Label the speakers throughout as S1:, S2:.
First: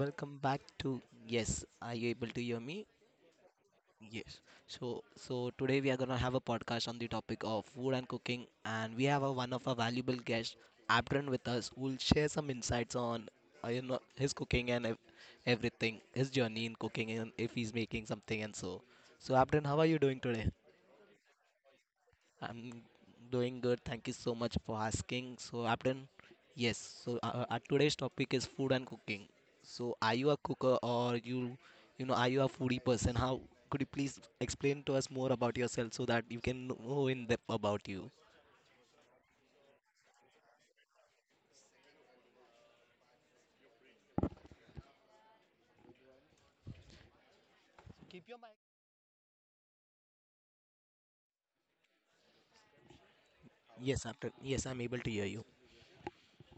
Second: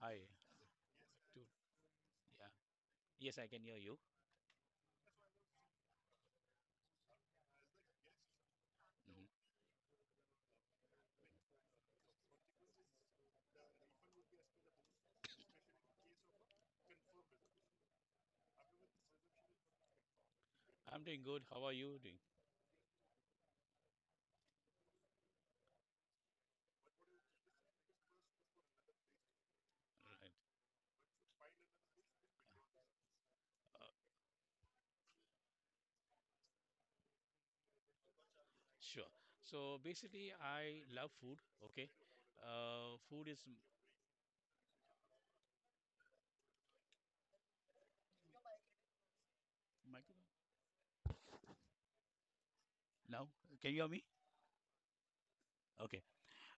S1: Hi,
S2: back to.
S1: dude.
S2: Yes. Are you able to
S1: Yeah.
S2: hear me?
S1: Yes, I can hear you.
S2: Yes. So, today we are gonna have a podcast on the topic of food and cooking, and we have
S1: Mhm.
S2: one of our valuable guests, Abdran, with us, who will share some insights on you know, his cooking and everything, his journey in cooking, and if he's making something and so. So, Abdran, how are you doing today?
S1: I'm doing good. How are you doing?
S2: I'm doing good. Thank you so much for asking. So, Abden, yes. So, today's topic is food and cooking. So, are you
S1: Right.
S2: a cooker or you know, are you a foodie person? How could
S1: Uh,
S2: you please explain to us more about yourself so that you can know in depth about you?
S1: sure. So basically, I love food. Okay. Food is my now. Can you hear me?
S2: Yes, Abden. Yes, I'm able to hear you.
S1: Okay.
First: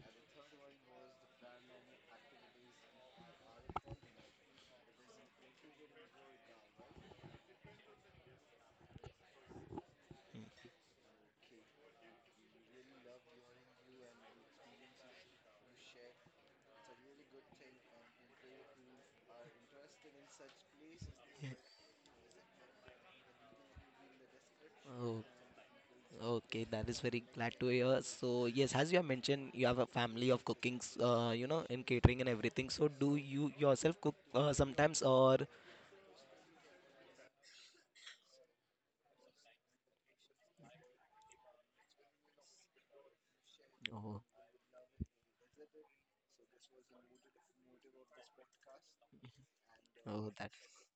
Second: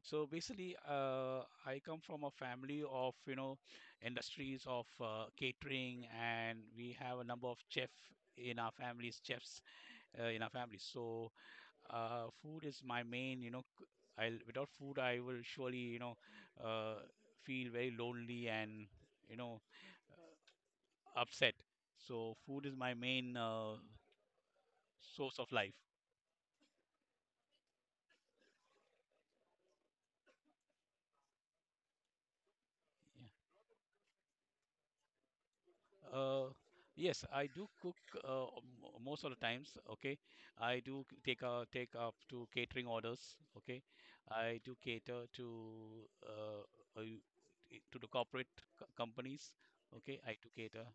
S1: So basically, I come from a family of industries of catering, and we have a number of chef in our families, chefs in our families. So food is my main, I'll without food I will surely, uh, feel very lonely and, you know, upset. So food is my main
S2: Oh,
S1: source of life.
S2: okay. That is very glad to hear. So, yes, as you have mentioned, you have a family of cookings, you know, in catering and everything. So, do you yourself cook sometimes, or?
S1: Yeah. Yes, I do cook most of the times. Okay, I do take up to catering orders. Okay,
S2: Oh.
S1: I do cater to uh, uh, the corporate companies. Okay,
S2: Oh,
S1: I do cater.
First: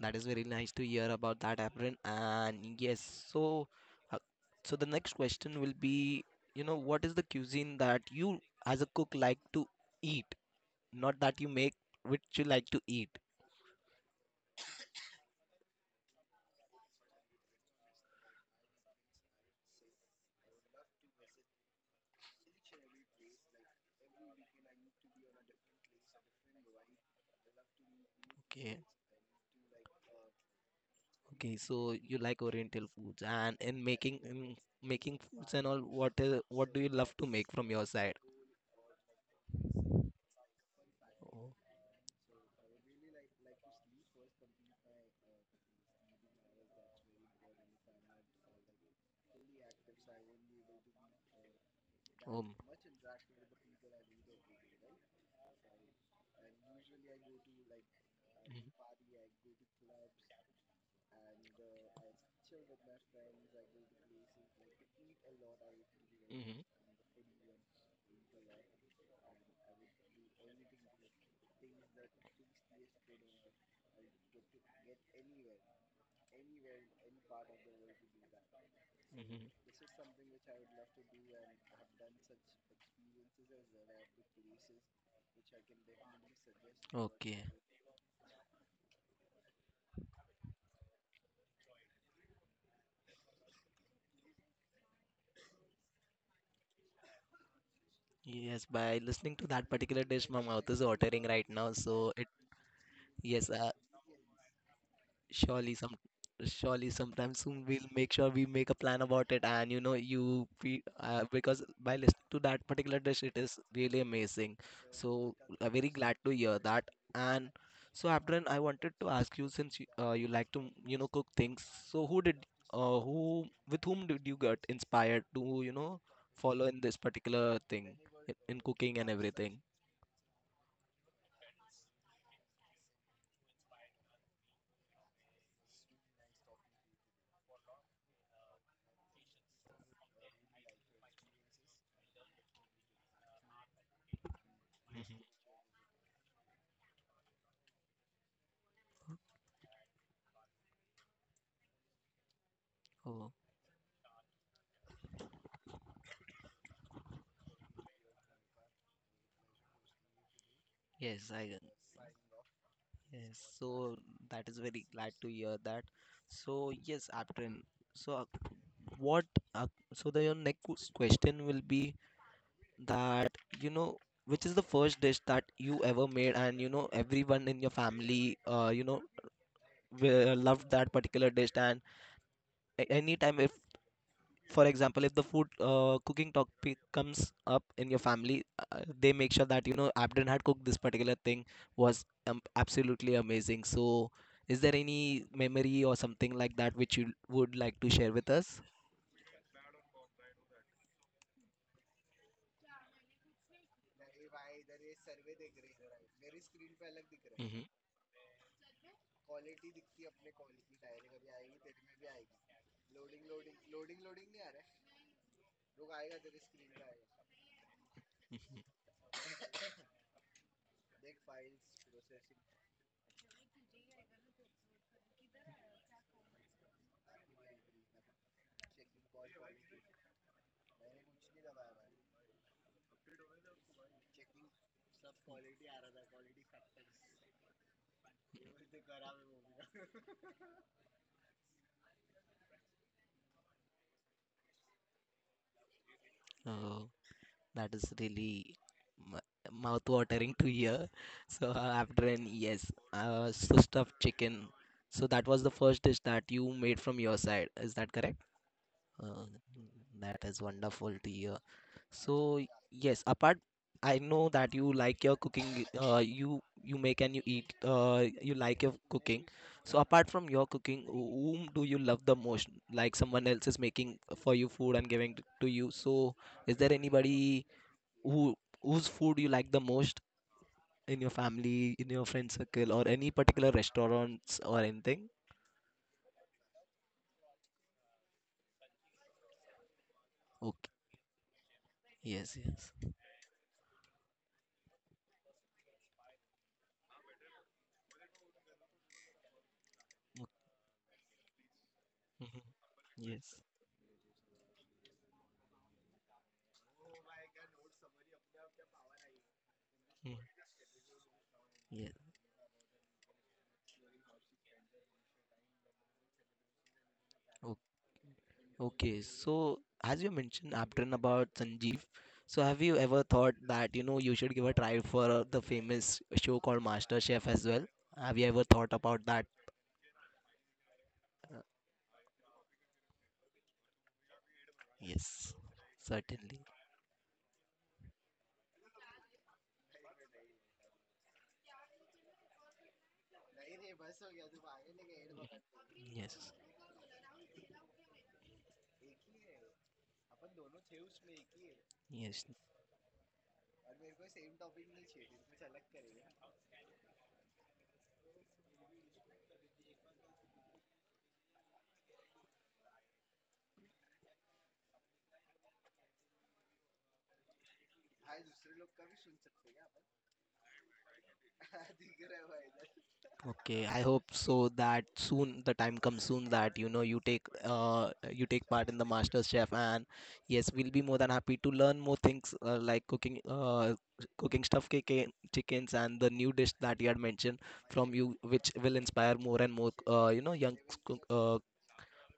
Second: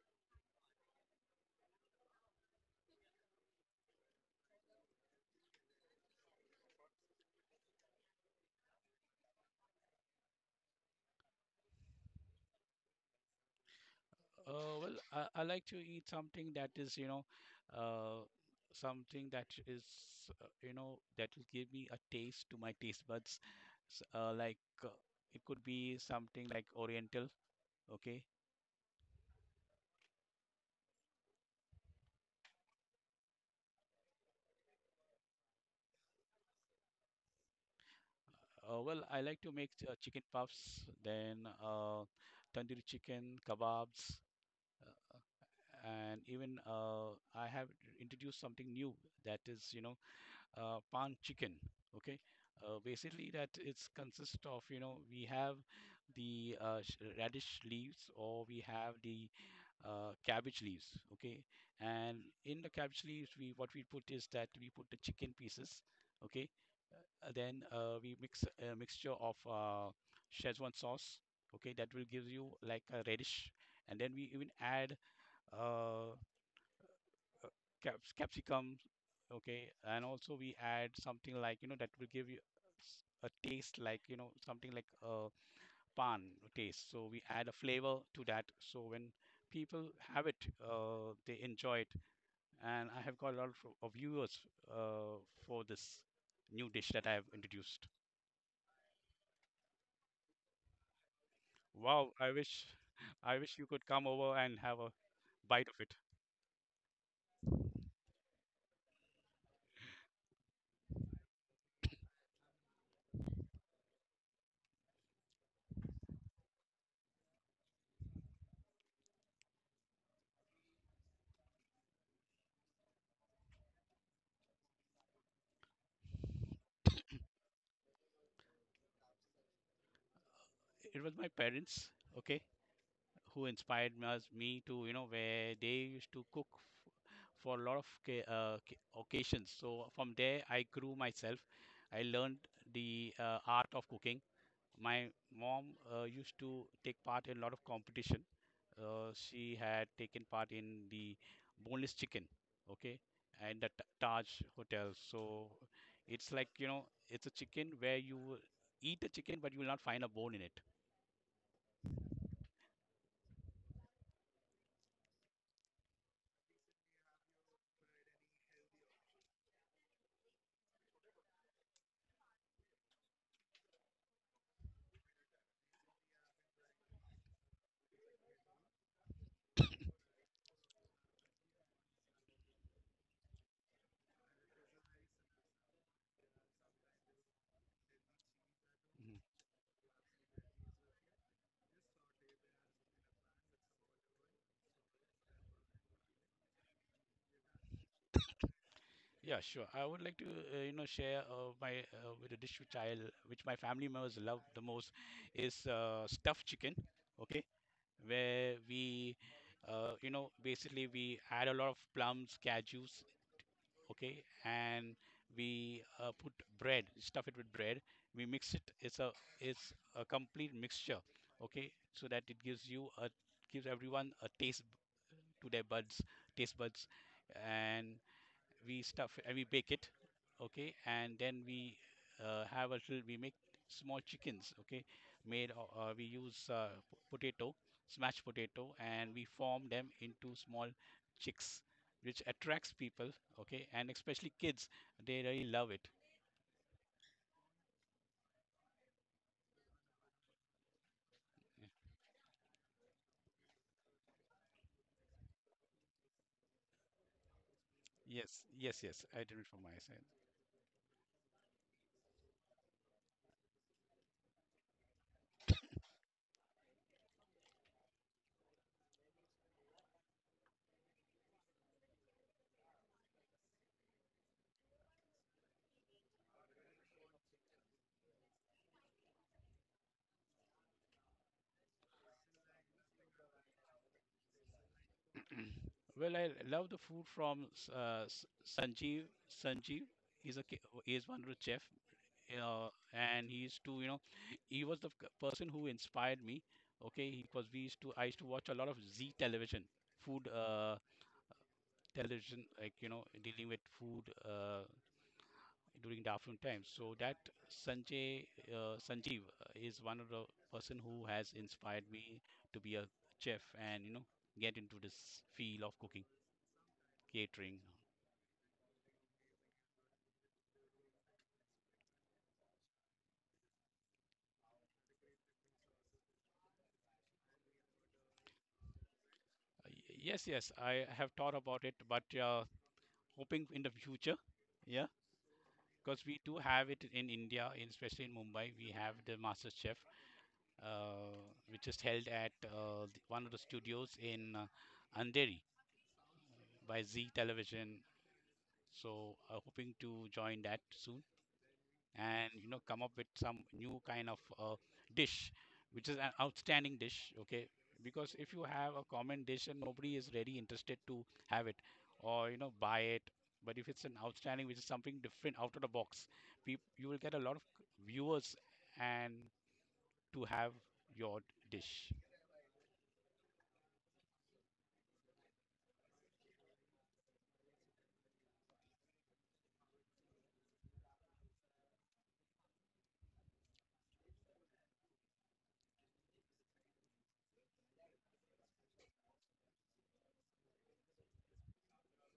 S2: that is very nice to hear about that, Apran. And yes, so uh, so the next question will be, you know, what is the cuisine that you, as a cook, like to eat? Not that you make, which you like to eat.
S1: Well, I like to eat something that is, uh, something that is, that will give me a taste to my taste buds. Like uh, it could be something like Oriental. Okay.
S2: Okay. Okay, so you like Oriental foods, and in making, in making foods and all, what is, what do you love to make from your side?
S1: Well, I like to make chicken puffs, then tandoori chicken, kebabs, uh, and even I have introduced something new that is, pan chicken. Okay,
S2: Oh, um.
S1: basically that it's consists of we have the radish leaves, or we have the cabbage leaves. Okay, and in the cabbage leaves we what we put is that we put the chicken pieces. Okay,
S2: Mhm,
S1: then we mix a mixture of Szechuan sauce. Okay, that will give you like a radish, and then we even add uh, uh, capsicums,
S2: mhm.
S1: okay, and also we add something like that will give you s- a taste like something like a pan taste. So we
S2: Okay.
S1: add a flavor to that, so when people have it, they enjoy it, and I have got a lot of viewers uh, for this new dish that I have introduced.
S2: Yes, by listening to that particular dish, my mouth is watering right now.
S1: Wow,
S2: So it,
S1: I wish I
S2: yes,
S1: wish you could come over and have a bite
S2: surely
S1: of it.
S2: some, surely sometime soon we'll make sure we make a plan about it, and you know, you, we, because by listening to that particular dish, it is really amazing. So I'm very glad to hear that. And so, Abdran, I wanted to ask you, since you, you like to, you know, cook things, so who did, who, with whom did you get inspired to, you know, follow in this particular thing, in cooking and everything?
S1: It was my parents, okay, who inspired me to, where they used to cook f- for a lot of occasions. So from there, I grew myself. I learned the art of cooking. My mom used to take part in a lot of competition. She had taken part in the boneless chicken, okay,
S2: Oh.
S1: and the Taj Hotel. So it's like, it's a chicken where you will eat a chicken, but you will not find a bone in it.
S2: Yes, I can. Yes, so that is very glad to hear that. So yes, Aptin. So what? So the your next question will be that, you know, which is the first dish that you ever made, and you know, everyone in your family, you know, will- loved that particular dish, and anytime if, for example, if the food, cooking topic comes up in your family, they
S1: Mm-hmm.
S2: make sure that you know, Abden had cooked this particular thing, was absolutely amazing. So is there any memory or something like that which you would like to share with us?
S1: Yeah, sure. I would like to, share my with a dish which which my family members love the most is stuffed chicken. Okay,
S2: Hmm.
S1: where we, basically we add a lot of plums, cashews. Okay, and we put bread, stuff it with bread. We mix it. It's a complete mixture. Okay, so that it gives everyone a taste to their taste buds, and we stuff we bake it. Okay, and then we have a little we make small chickens. Okay, we use p- potato smashed potato, and we form them into small chicks, which attracts people. Okay, and especially kids, they really love it.
S2: Oh, that is really mouth watering to hear. So Abden, yes, so stuffed chicken, so that was the first dish that you made from your side, is that correct?
S1: Yes, yes, yes, I
S2: Uh,
S1: did it for my
S2: that is wonderful to hear. So yes, apart, I know that you like your cooking. You, you make and you eat. You like your cooking. So apart from your cooking, whom do you love the most? Like, someone else is making for you food and giving to you. So is there anybody who, whose food you like the most, in your family, in your friend circle, or any particular restaurants or anything?
S1: side. Well, I love the food from Sanjeev. Sanjeev is a ki-
S2: Okay.
S1: is one of the chef
S2: Yes. Yes.
S1: and he used to you know he was the person who inspired me. Okay, because we used to I used to watch a lot of Z Television
S2: Okay.
S1: food,
S2: Mhm.
S1: television like
S2: Yes.
S1: dealing with food, during the afternoon time. So that sanjay Sanjeev is one of
S2: Mm.
S1: the person who has inspired
S2: Yes.
S1: me to be a chef, and get into this field of cooking, catering.
S2: Okay, so as you mentioned, Aptrin, about Sanjeev, so have you ever thought that you know, you should give a try for the famous show called Master Chef as well? Have you ever thought about that?
S1: Yes, yes, I have thought about it, but hoping in the future.
S2: Yes,
S1: Because we do
S2: certainly.
S1: have it in India, especially in Mumbai. We have the Master Chef, uh, which is held at one of the studios in Andheri
S2: Yes,
S1: by Z Television. So, hoping to join that soon
S2: yes.
S1: and come up with some new kind of dish, which is an outstanding dish. Okay, because if you have a common dish and nobody is really interested to have it or buy it, but if it's an outstanding which is something different out of the box, you will get a lot of viewers and to have your dish.
S2: Okay, I hope so, that soon the time comes soon that you know, you take, you take part in the Master Chef, and yes, we'll be more than happy to learn more things, like cooking, cooking stuffed chicken chickens and the new dish that you had mentioned from you, which will inspire more and more, you know, young cook- uh,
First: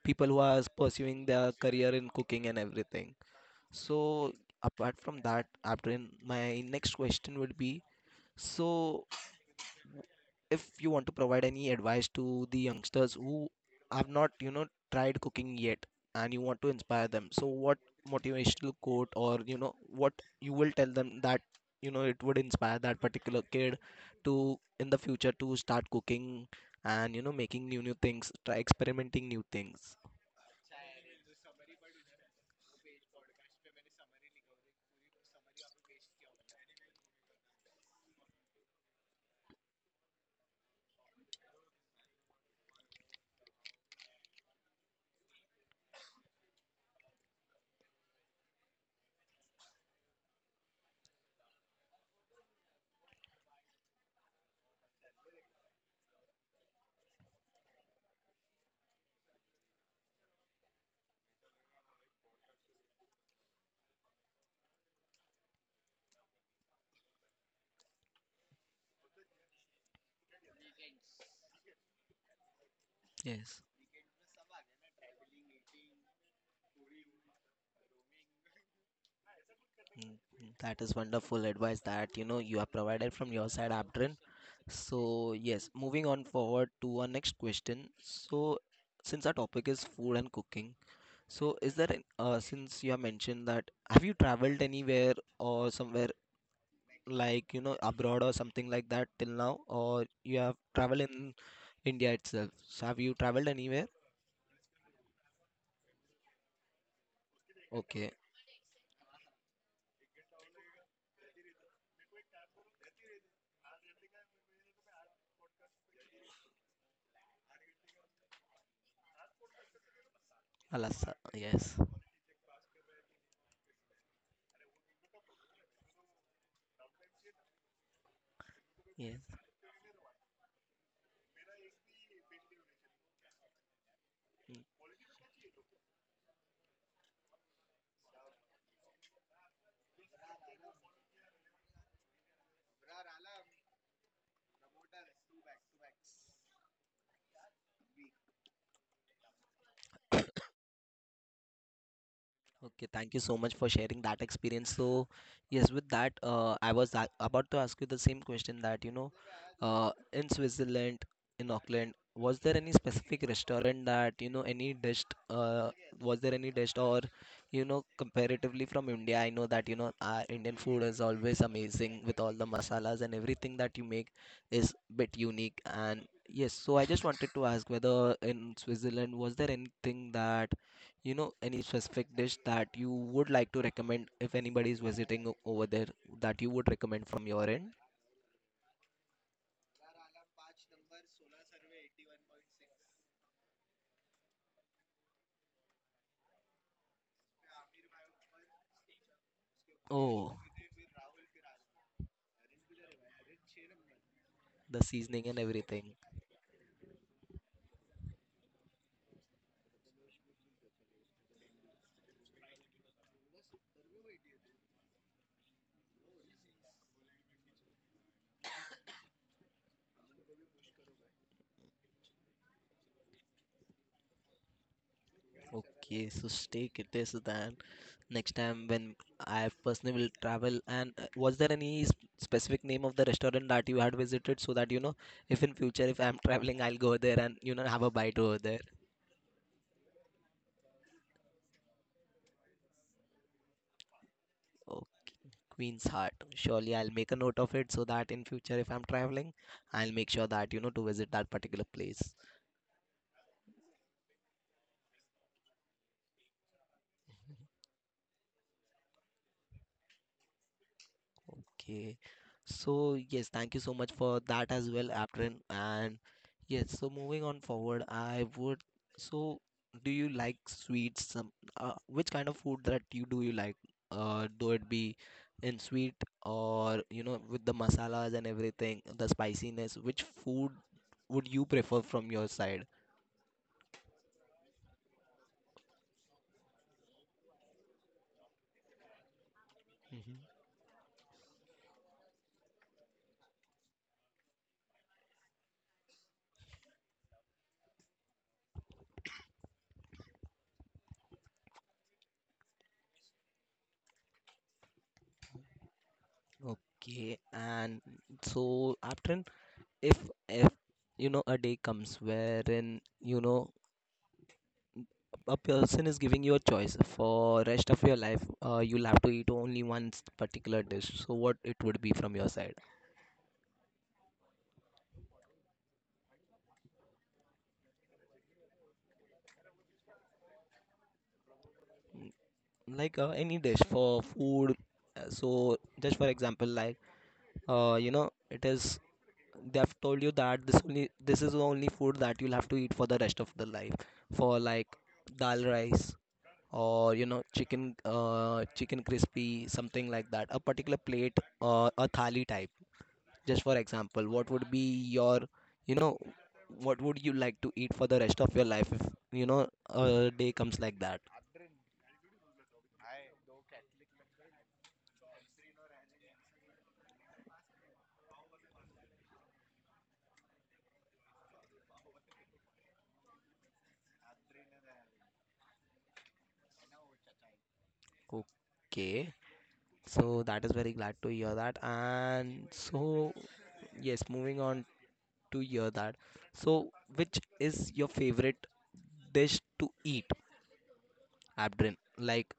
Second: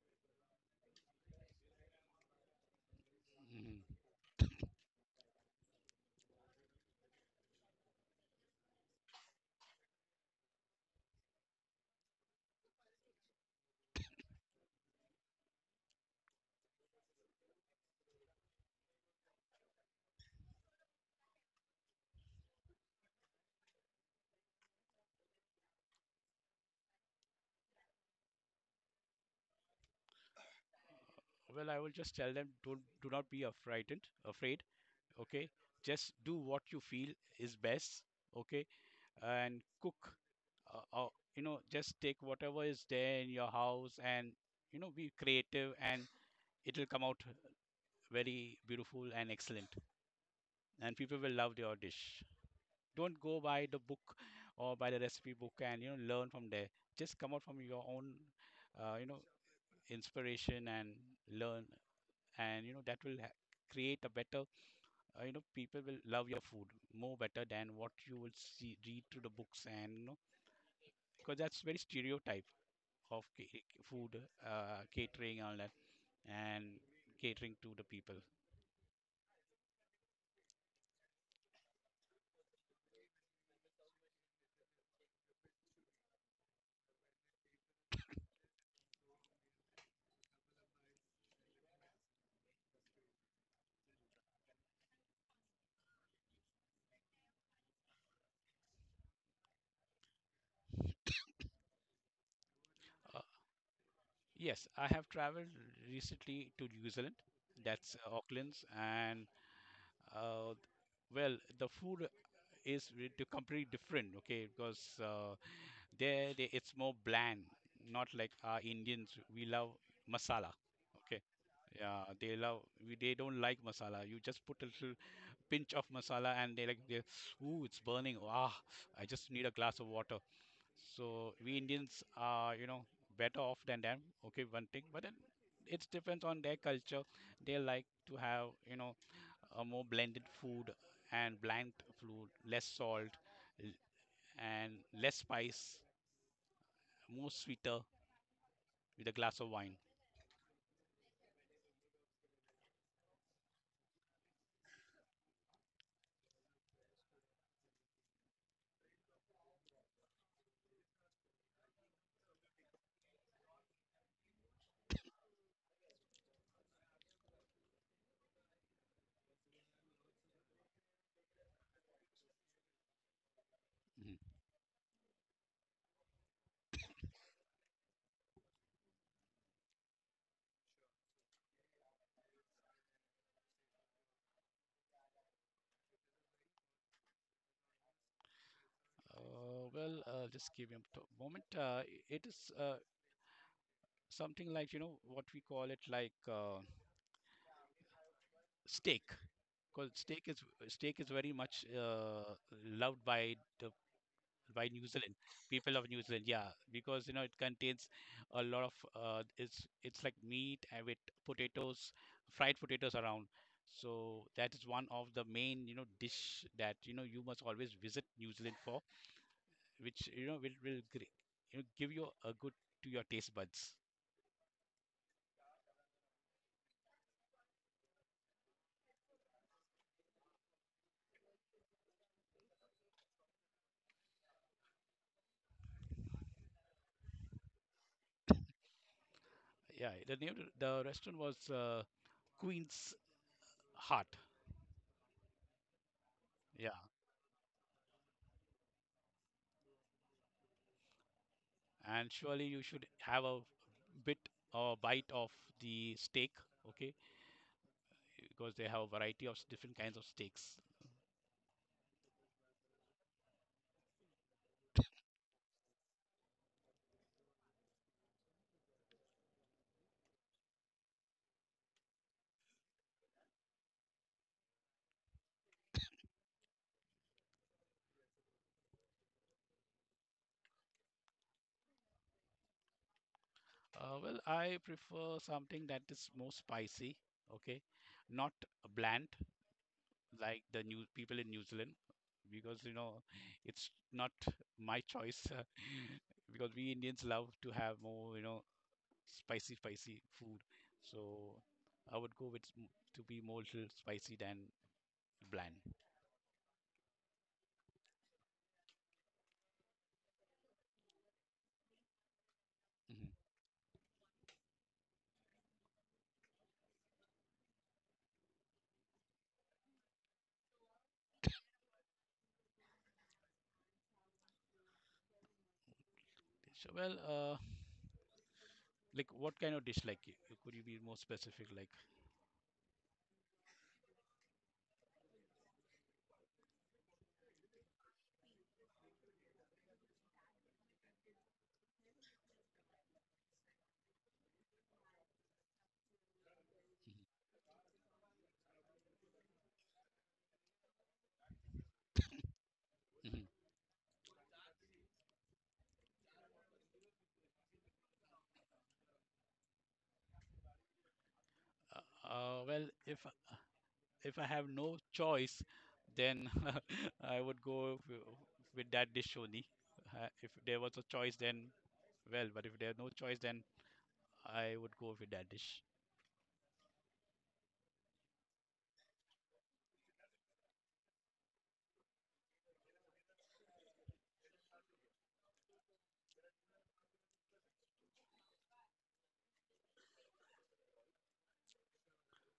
S2: people who are pursuing their career in cooking and everything.
S1: Mhm.
S2: So apart from that, after in my next question would be, so if you want to provide any advice to the youngsters who have not, you know, tried cooking yet, and you want to inspire them, so what motivational quote or, you know, what you will tell them that, you know, it would inspire that particular kid to, in the future, to start cooking, and, you know, making new things, try experimenting new things.
S1: Well, I will just tell them, don't do not be affrighted afraid. Okay, just do what you feel is best. Okay, and cook, uh, uh, just take whatever is there in your house, and be creative, and it'll come out very beautiful and excellent, and people will love your dish. Don't go by the book or by the recipe book, and learn from there. Just come out from your own uh, you know inspiration and learn, and that will create a better, people will love your food more better than what you would see read through the books, and because that's very stereotype of
S2: Yes.
S1: food, catering and all that, and catering to the people.
S2: Mm, mm, that is wonderful advice that you know, you have provided from your side, Abdrin. So yes, moving on forward to our next question. So since our topic is food and cooking, so is there an- since you have mentioned that, have you traveled anywhere or somewhere, like, you know, abroad or something like that till now, or you have traveled in India itself? So have you
S1: uh,
S2: traveled anywhere?
S1: yes, I have traveled recently to New Zealand, that's
S2: Okay.
S1: Auckland's, and uh, well, the food is completely different. Okay, because there it's more bland, not like our Indians, we love masala,
S2: Alasa,
S1: okay.
S2: yes,
S1: Yeah, they love. They don't like masala. You just put a little pinch of masala, and ooh, it's burning. Ah, I
S2: yes.
S1: just need a glass of water. So we Indians are, better off than them. Okay, one thing, but then it depends on their culture. They like to have, a more blended food and bland food, less salt, l- and less spice, more sweeter, with a glass of wine.
S2: Okay, thank you so much for sharing that experience. So, yes, with that, I was about to ask you the same question that, you know, in Switzerland, in Auckland, was there any specific restaurant that, you know, any dish, was there any dish or, you know, comparatively from India? I know that, you know, our Indian food is always amazing with all the masalas and everything that you make
S1: Mhm.
S2: is bit unique. And yes, so I just wanted to ask whether in Switzerland, was there anything that, you know, any specific dish that you would like to recommend if anybody is visiting over there, that you would recommend from your end?
S1: Well, just give me a moment. It is something like what we call it like steak. Because
S2: Oh,
S1: steak is very much loved by the by
S2: the
S1: New Zealand,
S2: seasoning and
S1: people of
S2: everything.
S1: New Zealand. Yeah, because it contains a lot of it's like meat and with potatoes fried potatoes around. So that is one of the main dish that you must always visit New Zealand for, which will give you a good to your taste buds.
S2: Okay, so steak it is then. Next time when I personally will travel, and was there any specific name of the restaurant that you had visited, so that you know, if in future, if I'm traveling, I'll go there and you know, have a bite over there.
S1: Yeah, the name of the restaurant was Queen's Heart.
S2: Oh, Queen's Heart.
S1: Yeah,
S2: Surely I'll make a note of it so that in future, if I'm traveling, I'll make sure that you know, to visit that particular
S1: and
S2: place.
S1: surely you should have a bit bite of the steak, okay? Because they have a variety of different kinds of steaks.
S2: Okay. So yes, thank you so much for that as well, Aprin. And yes, so moving on forward, I would. So, do you like sweets? Some which kind of food that you, do you like? Do it be in sweet, or you know, with the masalas and everything, the spiciness. Which food would you prefer from your side?
S1: Well, I prefer something that is more spicy, okay? Not bland
S2: Mhm.
S1: like the new people in New Zealand, because it's not my choice. Because we Indians love to have more, spicy, spicy food. So I would go with to be more little spicy than bland.
S2: Okay, and so after, if if you know, a day comes wherein
S1: Hmm.
S2: you know, a person is giving you a choice for rest of your life, you'll have to eat only one particular dish, so what it would be from your side?
S1: So, well, like what kind of dish? Like, could you be more specific? Like,
S2: Like any dish for food, so just for example, like you know, it is, they have told you that this only, this is the only food that you'll have to eat for the rest of the life, for like dal rice, or you know, chicken, chicken crispy, something like that, a particular plate or a thali type.
S1: mhm.
S2: Just for example, what would be your, you know, what would you like to eat for the rest of your life if, you know, a day comes like that?
S1: Well, if I have no choice, then I would go with that dish only. If there was a choice, then, well, but if there's no choice, then I would go with that dish.
S2: Okay. So that is very glad to hear that. And so, yes, moving on to hear that. So, which is your favorite dish to eat, Abdrin? Like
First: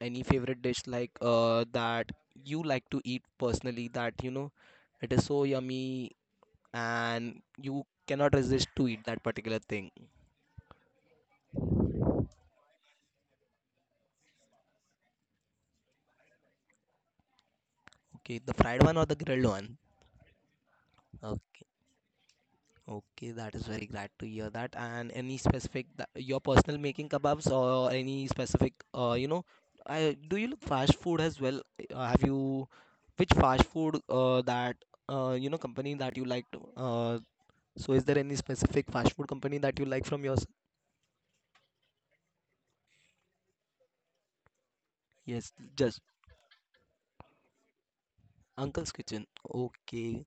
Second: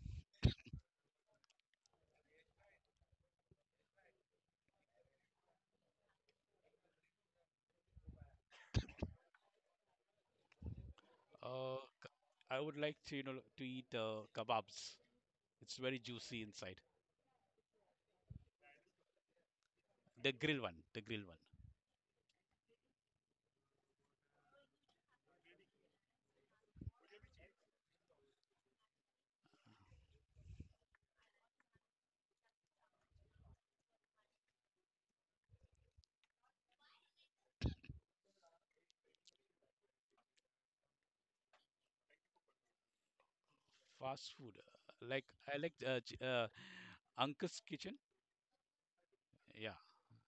S2: any favorite dish, like that you like to eat personally, that you know, it is so yummy and you cannot resist to eat that particular thing.
S1: Uh, k- I would like to, eat kebabs. It's very juicy inside.
S2: Okay, the fried one or the grilled one?
S1: The grill one, the grill one.
S2: Okay, okay, that is very glad to hear that. And any specific that, your personal making kebabs, or any specific, you know, I do, you look fast food as well? Have you, which fast food, that you know, company that you like to? So is there any specific fast food company that you like from yours?
S1: Fast food, like
S2: Yes,
S1: I like
S2: just
S1: Uncle's Kitchen.
S2: Uncle's Kitchen.
S1: Yeah.
S2: Okay,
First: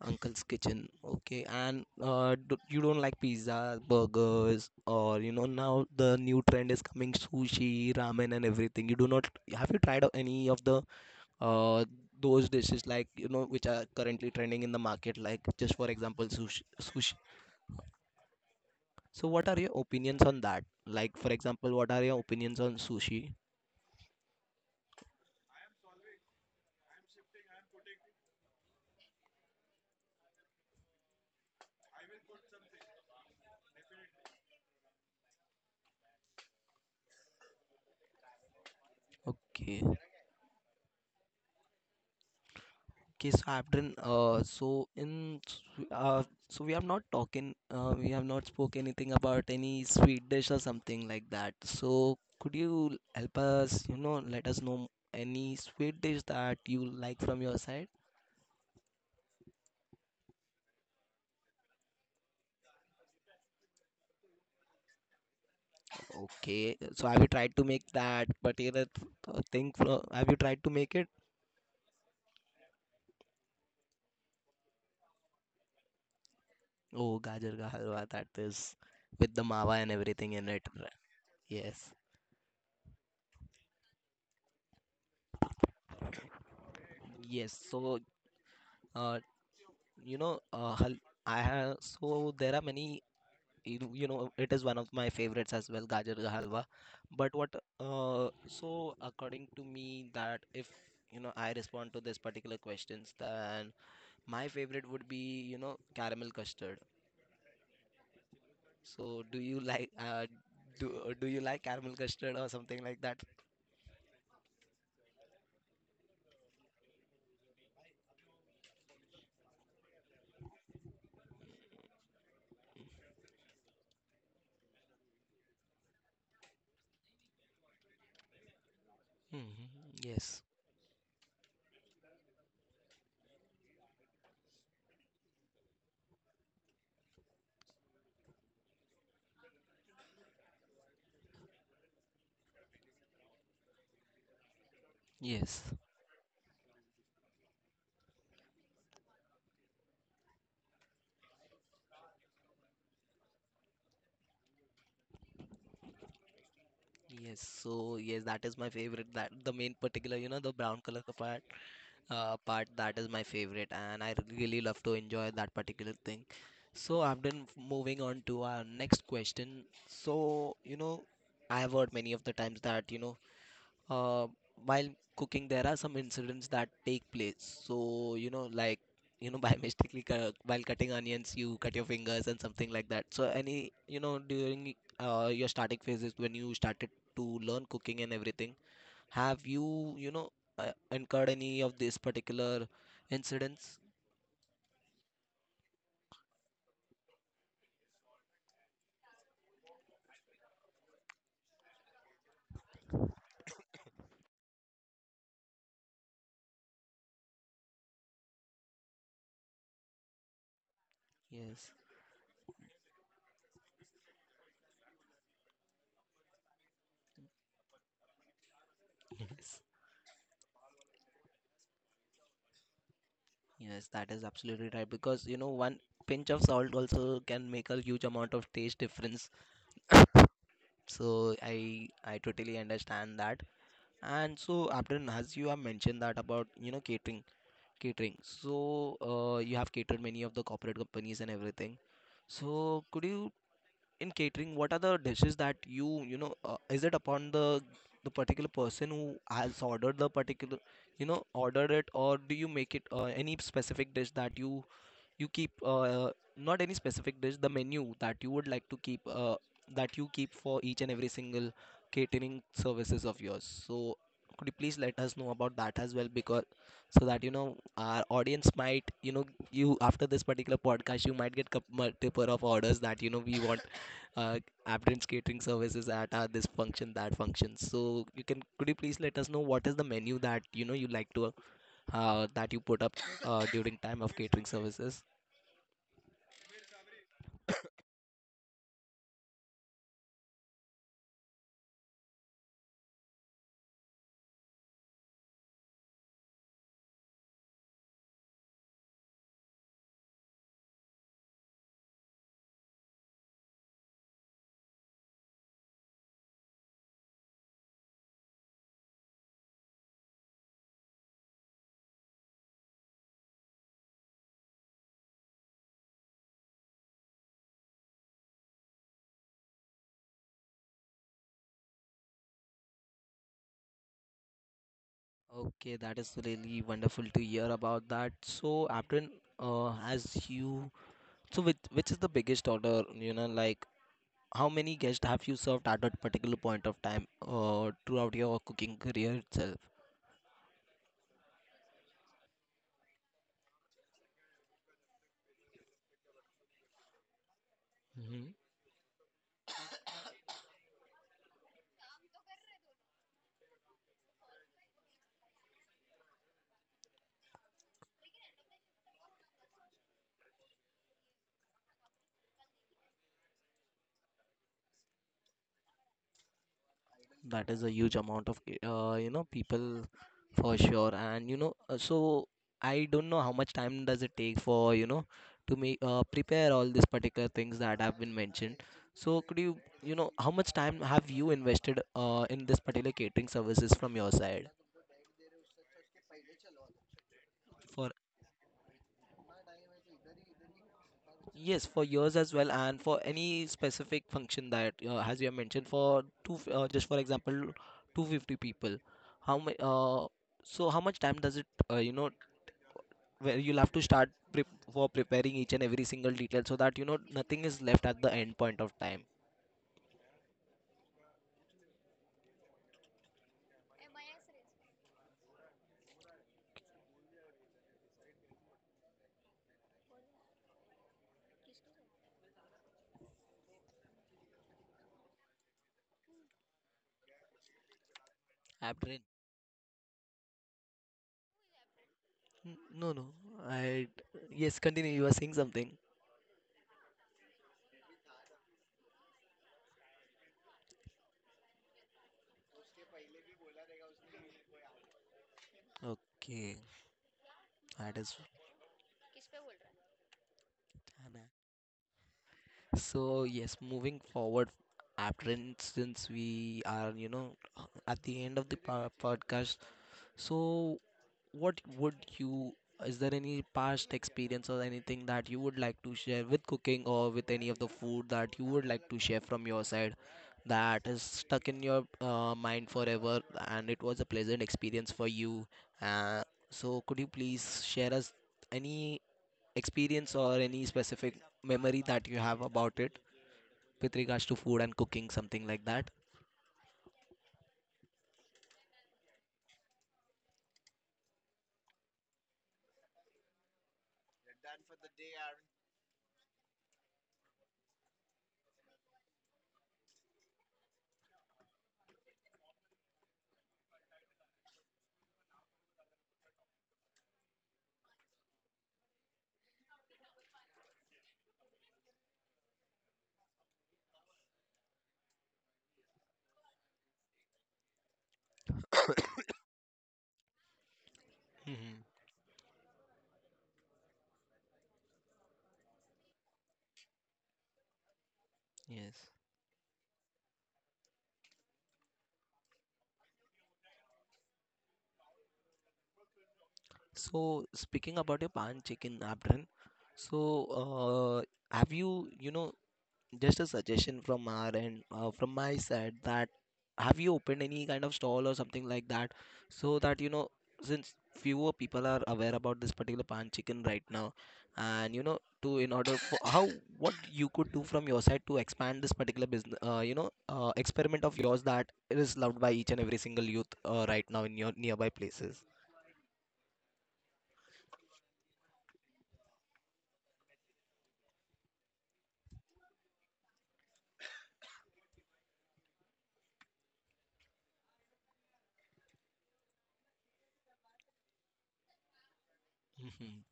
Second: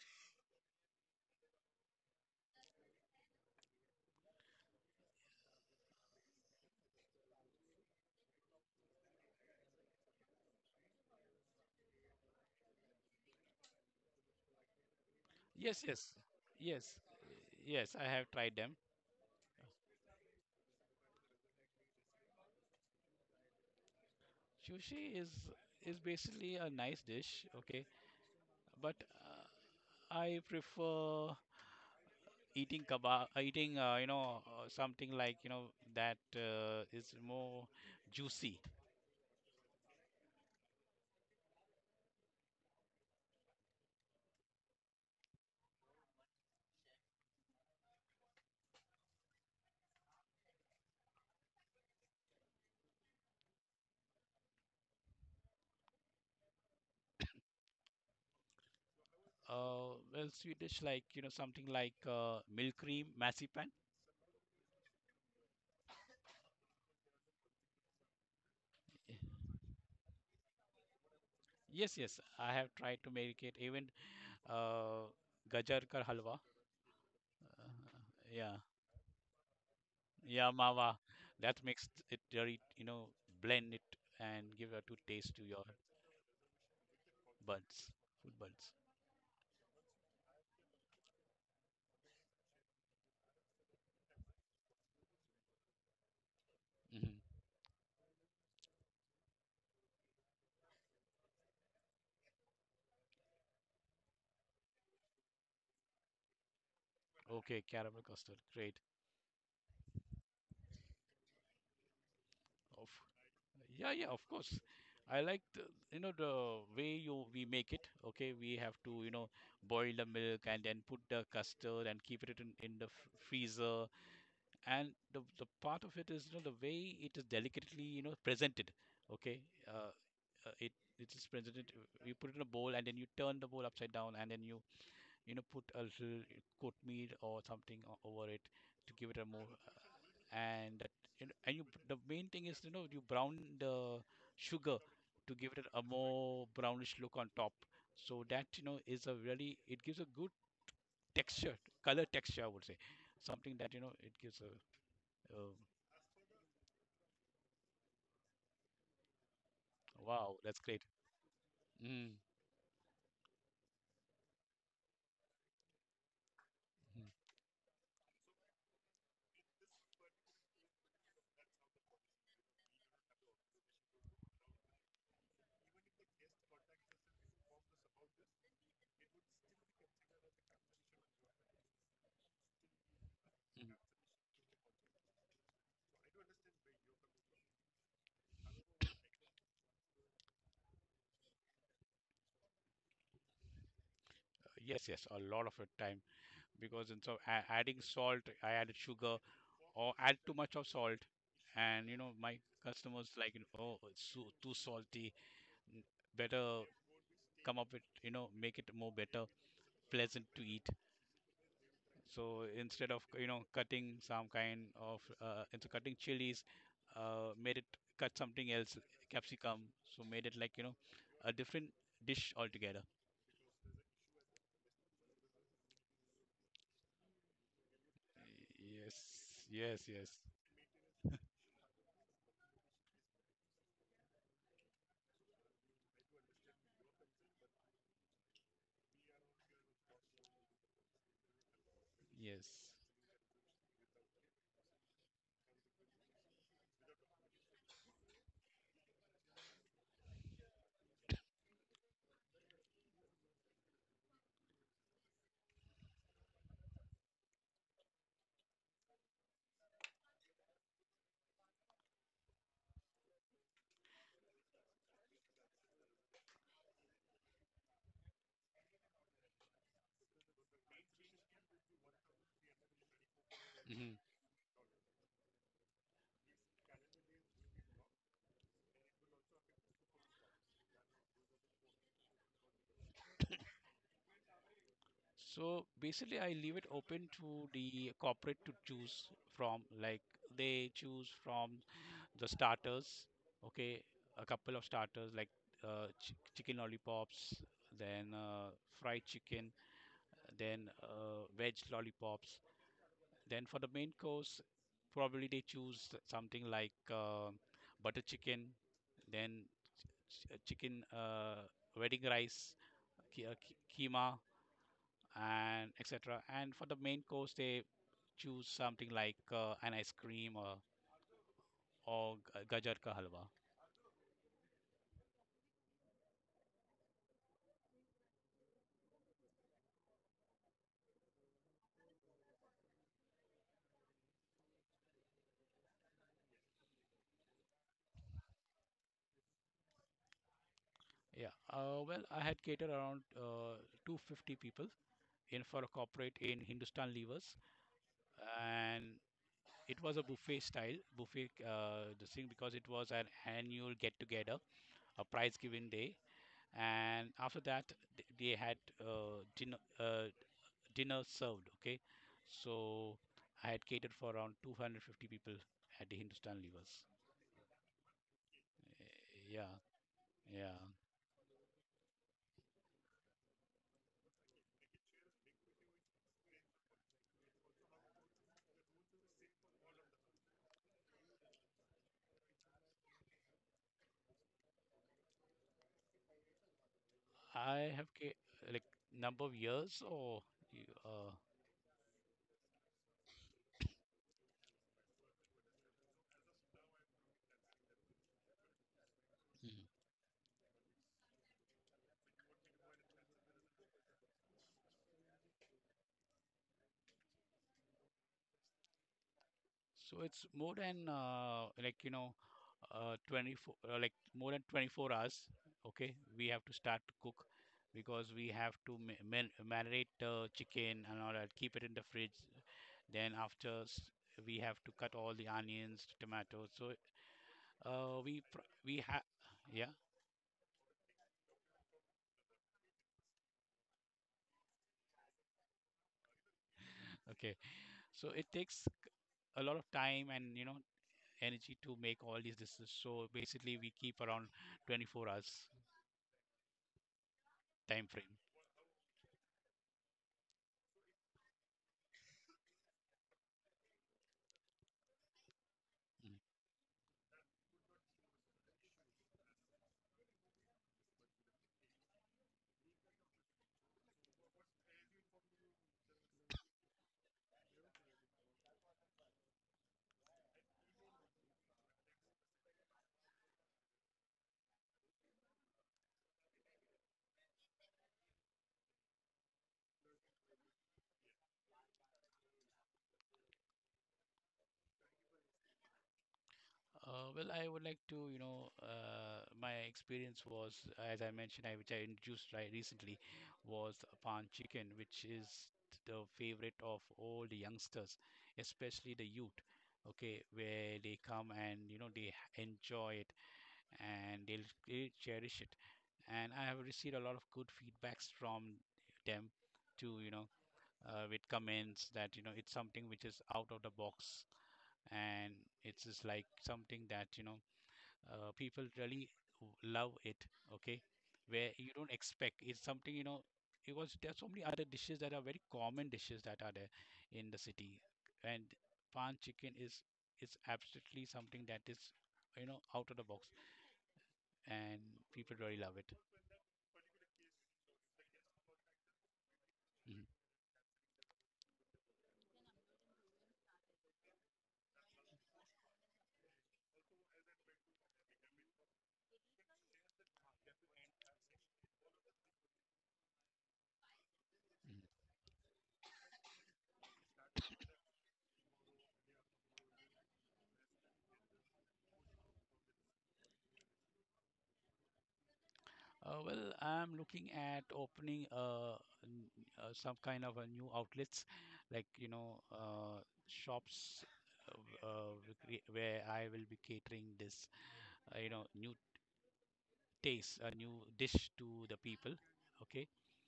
S2: Uncle's Kitchen. Okay, and do, you don't like pizza, burgers, or you know, now the new trend is coming, sushi, ramen, and everything. You do not, have you tried any of the uh those dishes, like you know, which are currently trending in the market, like just
S1: Yes,
S2: for
S1: yes,
S2: example, sushi.
S1: yes,
S2: Sushi.
S1: yes. I have tried them.
S2: So what are your opinions on that? Like for example, what are your opinions on sushi?
S1: Sushi is basically a nice dish, okay, but uh, I prefer eating kebab, eating something like that is more juicy.
S2: Okay. Okay, so I've done. Uh, so in s- uh, so we have not talking, we have not spoke anything about any sweet dish or something like that. So could you help us, you know, let us know any sweet dish that you like from your side?
S1: Well, sweet dish like something like milk cream, massipan.
S2: Okay, so have you tried to make that particular thing from, have you tried to make it?
S1: Yes, yes, I have tried to make it, even uh, gajar ka halwa.
S2: Oh, gajar ka halwa, that
S1: Uh, yeah,
S2: is with the mawa and everything in
S1: yeah,
S2: it.
S1: mawa. That makes
S2: Yes,
S1: it very, blend it and give a good taste to your
S2: yes.
S1: buds,
S2: So,
S1: food buds.
S2: uh, you know, hal I have, so there are many, you know, it is one of my favorites as well, gajar ka halwa.
S1: Hmm.
S2: But what uh, so according to me, that if you know I respond to this particular questions, then my favorite would be, you know, caramel custard.
S1: Okay, caramel custard, great.
S2: So do you like do do you like caramel custard or something
S1: Of
S2: like that?
S1: Yeah, yeah, of course. I like the way you we make it. Okay, we have to boil the milk and then put the custard and keep it in the freezer, and the part of it is, you know, the way it is delicately, you know, presented. okay
S2: Hmm,
S1: uh,
S2: yes,
S1: uh, it it is presented. You put it in a bowl and then you turn the bowl upside down and then you know put a little coat meat or something over it to give it a more and you know, and you, the main thing is, you know, you brown the sugar to give
S2: yes.
S1: it a more brownish look on top. So that, you know, is a really, it gives a good texture, color texture, I would say. Something that, you know, it gives a,
S2: Yes so yes that is my favorite, that the main particular, you
S1: Wow,
S2: know, the
S1: that's
S2: brown
S1: great.
S2: color
S1: Mm,
S2: part, that is my favorite and I really love to enjoy that particular thing. So
S1: mm,
S2: I've been Moving on to our next question, so you know, I have heard many of the times that you know, uh, while cooking there are some incidents that take place. So you know, like, you know, by mistakenly while cutting onions you cut your fingers and something like that. So any,
S1: mm.
S2: you know, during your starting phases when you started to learn cooking and everything, have you, you know, incurred any of these particular incidents?
S1: Yes, yes, a lot of your time because in so adding salt, I added sugar or add too much of salt, and you know my customers like it, oh it's so, too salty. N- Better come up with, you know, make it more better, pleasant to eat.
S2: Yes,
S1: So instead of, you know, cutting some kind of, instead cutting chilies, made it, cut something else,
S2: yes,
S1: capsicum. So made it like, you know, a different dish altogether.
S2: yes, that is absolutely right. Because, you know, one pinch of salt also can make a huge amount of taste
S1: Yes,
S2: difference.
S1: yes, yes,
S2: So I totally understand that. And so, Abdul, as you have mentioned that about, you know, catering. So, you have catered many of the corporate companies and everything.
S1: yes.
S2: So, could you, in catering, what are the dishes that you know, is it upon the particular person who has ordered the particular, you know, ordered it, or do you make it, any specific dish that you keep, not any specific dish, the menu that you would like to keep, that you keep for each and every single catering services of yours. So could you please let us know about that as well? Because so that you know our audience might, you know, you, after this particular podcast, you might get multiple of orders, that you know, we want
S1: Hmm.
S2: uh Abdin's catering services at, this function, that function. So you can, could you please let us know what is the menu that, you know, you like to, that you put up, during time of catering services?
S1: So basically, I leave it open to the corporate to choose from. Like, they choose from the starters, okay, a couple of starters like ch chicken lollipops, then fried chicken, then veg lollipops. Then for the main course, probably they choose something like butter chicken, then ch chicken, wedding rice, ki- uh, ki- keema, and etc. And for the main course, they choose something like an ice cream or gajar ka halwa.
S2: Okay, that is really wonderful to hear about that. So, Aprin, as you, so with which is the biggest order, you know, like how many guests have you served at that particular point of time, throughout your cooking career itself?
S1: Yeah. Well, I had catered around 250 people in, for a corporate in Hindustan Levers, and it was a buffet style buffet, this thing, because it was an annual get together, a prize giving day, and after that they had dinner, dinner served. Okay, so I had catered for around 250 people at the Hindustan Levers.
S2: That is a huge amount of, you know,
S1: Yeah,
S2: people for
S1: yeah.
S2: sure. And you know, so I don't know how much time does it take for, you know, to make, prepare all these particular things that have been mentioned. So could you, you know, how much time have you invested, in this particular catering services from your side
S1: I have
S2: for,
S1: ca- like, number of years or you- uh,
S2: yes, for yours as well, and for any specific function that, as you have mentioned, for just for example 250 people, how much,
S1: mhm.
S2: so how much time does it, you know, where you'll have to start prep for preparing each and every single detail, so that you know nothing is left at the end point of time.
S1: So it's more than like you know 24, like more than 24 hours. Okay, we have to start to cook because we have to marinate the chicken and all that, keep it in the fridge. Then we have to cut all the onions, tomatoes. So we
S2: Abrin.
S1: have, yeah,
S2: N- No, no. I, yes, continue. You were saying something.
S1: okay, so it takes a lot of time and, you know, energy to make all these decisions. So basically we keep around 24 hours
S2: Okay.
S1: time
S2: That
S1: frame.
S2: is so. Yes, moving forward. After since
S1: Mm.
S2: we are, you know, at the end of the podcast. So, what would you, is there any past experience or anything that you would like to share with cooking or with any of the food that you would like to share from your side, that is stuck in your mind forever and it was a pleasant experience for you? Uh, so, could you please share us any experience or any specific memory that you have about it with regards to food and cooking, something like that?
S1: Well, I would like to, you know, my experience was, as I mentioned, which I introduced right recently, was pan chicken, which is the favorite of all the youngsters, especially the youth. Okay, where they come and you know they enjoy, and they cherish it. And I have received a lot of good feedbacks from them too, you know, with comments that, you know, it's something which is out of the box, and it's just like something that, you know, people really love it, okay? Where you
S2: Hmm.
S1: don't expect it's something, you know, because there are so many other dishes that are very common dishes that are there in the city. And
S2: Yes.
S1: pan chicken is absolutely something that is, you know, out of the box, and people really love it.
S2: So speaking about your pan chicken, Abdran,
S1: Mhm,
S2: so have you, you know, just a suggestion from our end, from my side, that have you opened any kind of stall or something like that, so that you know, since fewer people are aware about this particular pan chicken right now,
S1: mhm.
S2: and you know, to in order for how, what you could do from your side to expand this particular business, you know, experiment of yours that is loved by each and every single youth, right now in your nearby places.
S1: Well, I'm looking at opening n- some kind of a new outlets, like you know, shops, where I will be catering this, you know, new taste, a new dish to the people. Okay,
S2: Mhm.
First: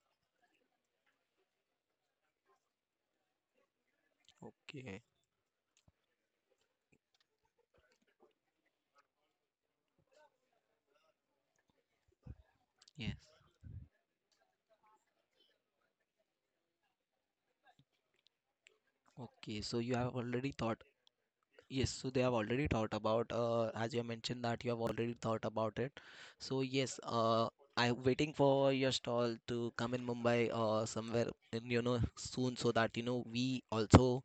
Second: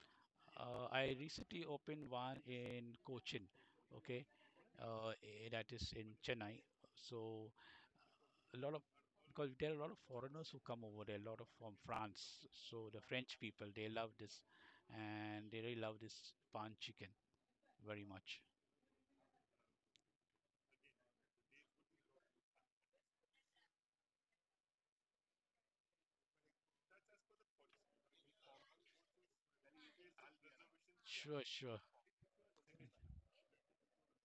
S1: I recently opened one in Cochin. Okay,
S2: Okay.
S1: that is in Chennai. So a lot of, because there are a lot of foreigners who come over there, a lot of from France. So the
S2: Yes.
S1: French people, they love this, and they really love this pan chicken very much.
S2: Okay, so you have already thought, yes, so they have already thought about, as you have mentioned that you have already thought about it. So yes, I'm waiting for your stall to come in Mumbai or somewhere,
S1: Sure,
S2: in,
S1: sure.
S2: you know, soon, so that, you know, we also,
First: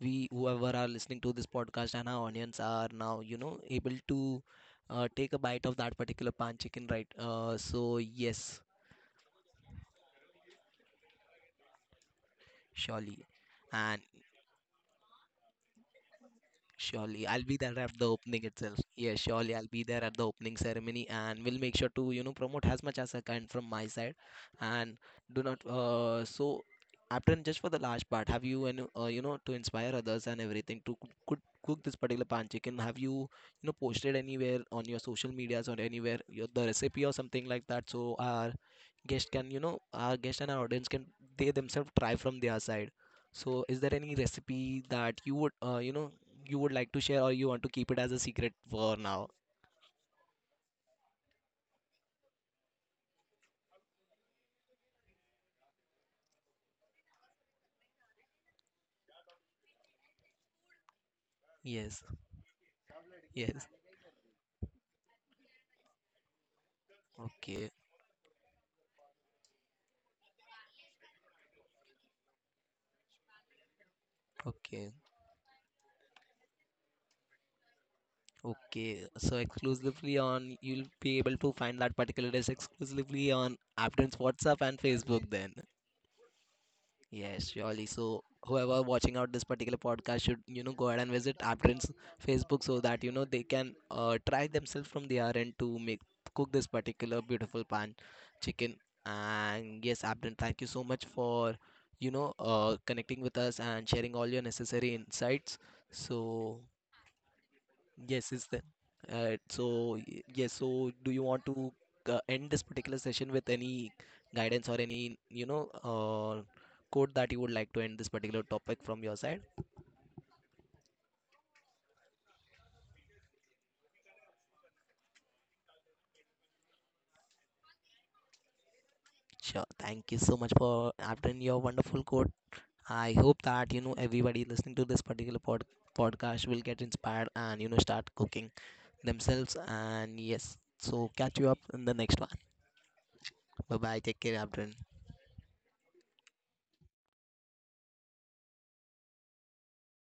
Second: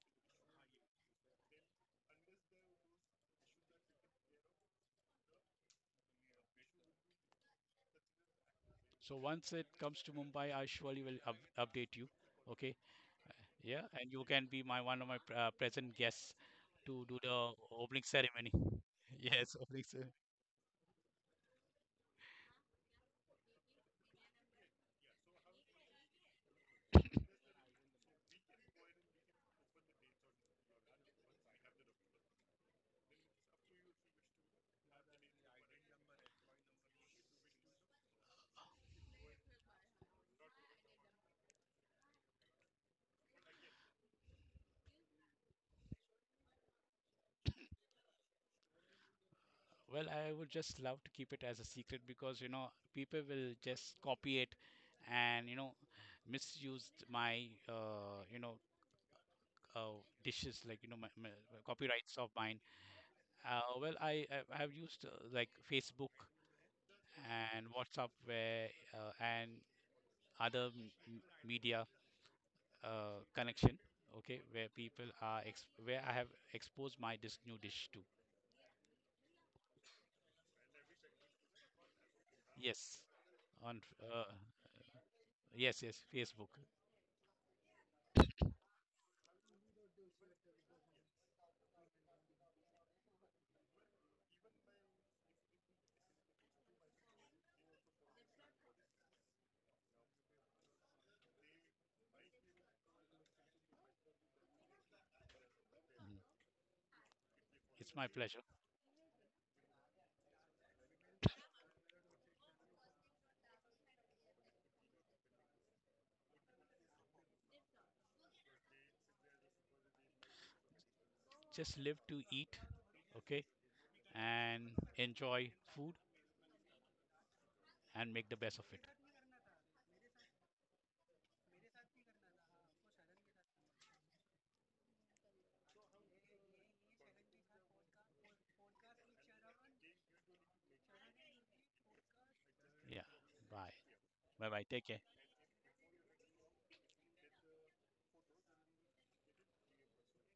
S2: we whoever are listening to this podcast and our audience are now, you know, able to, take a bite of that particular pan chicken, right? So yes,
S1: So once it comes to Mumbai, I surely will up update you. Okay,
S2: surely.
S1: yeah,
S2: And
S1: and you can be my one of my pr- present guests to do
S2: surely, I'll
S1: the
S2: be there at
S1: opening
S2: the opening
S1: ceremony.
S2: itself. Yes,
S1: Yes,
S2: surely I'll
S1: opening
S2: be there
S1: ceremony.
S2: at the opening ceremony and we'll make sure to, you know, promote as much as I can from my side. And do not, so Apron, just for the last part, have you, and you know, to inspire others and everything to cook, cook this particular pan chicken, have you, you know, posted anywhere on your social medias or anywhere your, the recipe or something like that? So our guest can, you know, our guest and our audience can, they themselves try from their side. So, is there any recipe that you would, you know, you would like to share or you want to keep it as a secret for now?
S1: Well, I would just love to keep it as a secret because, you know, people will just copy it and, you know, misused my, you know, dishes like, you know, my
S2: Yes,
S1: copyrights of mine.
S2: yes.
S1: Well, I have used like Facebook and
S2: Okay,
S1: WhatsApp, where and other media, connection, okay, where
S2: okay,
S1: people are ex where I have exposed my dis new dish to.
S2: okay. So exclusively on, you'll be able to find that particular dish
S1: Yes,
S2: exclusively on
S1: on f-
S2: Abdon's
S1: uh,
S2: WhatsApp and Facebook then.
S1: yes, yes, Facebook.
S2: Yes, surely. So whoever watching out this particular podcast should, you know, go ahead and visit Aptrin's Facebook, so that, you know, they can try themselves from their end to make cook this particular beautiful pan chicken. And yes, Aptrin, thank you so much for, you know, connecting with us and sharing all your necessary insights.
S1: Mm.
S2: So
S1: It's my
S2: yes,
S1: pleasure.
S2: is the so yes. So do you want to, end this particular session with any guidance or any, you know, quote that you would like to end this particular topic from your side?
S1: Just live to eat, okay? And enjoy food and make the best of it.
S2: Sure. Thank you so much for having your wonderful quote. I hope that you know everybody listening to this particular podcast will get inspired and you know start cooking themselves. And yes, so catch you up in the next one.
S1: Yeah. Bye.
S2: Bye bye. Take care,
S1: Bye bye.
S2: Abdul.
S1: Take care.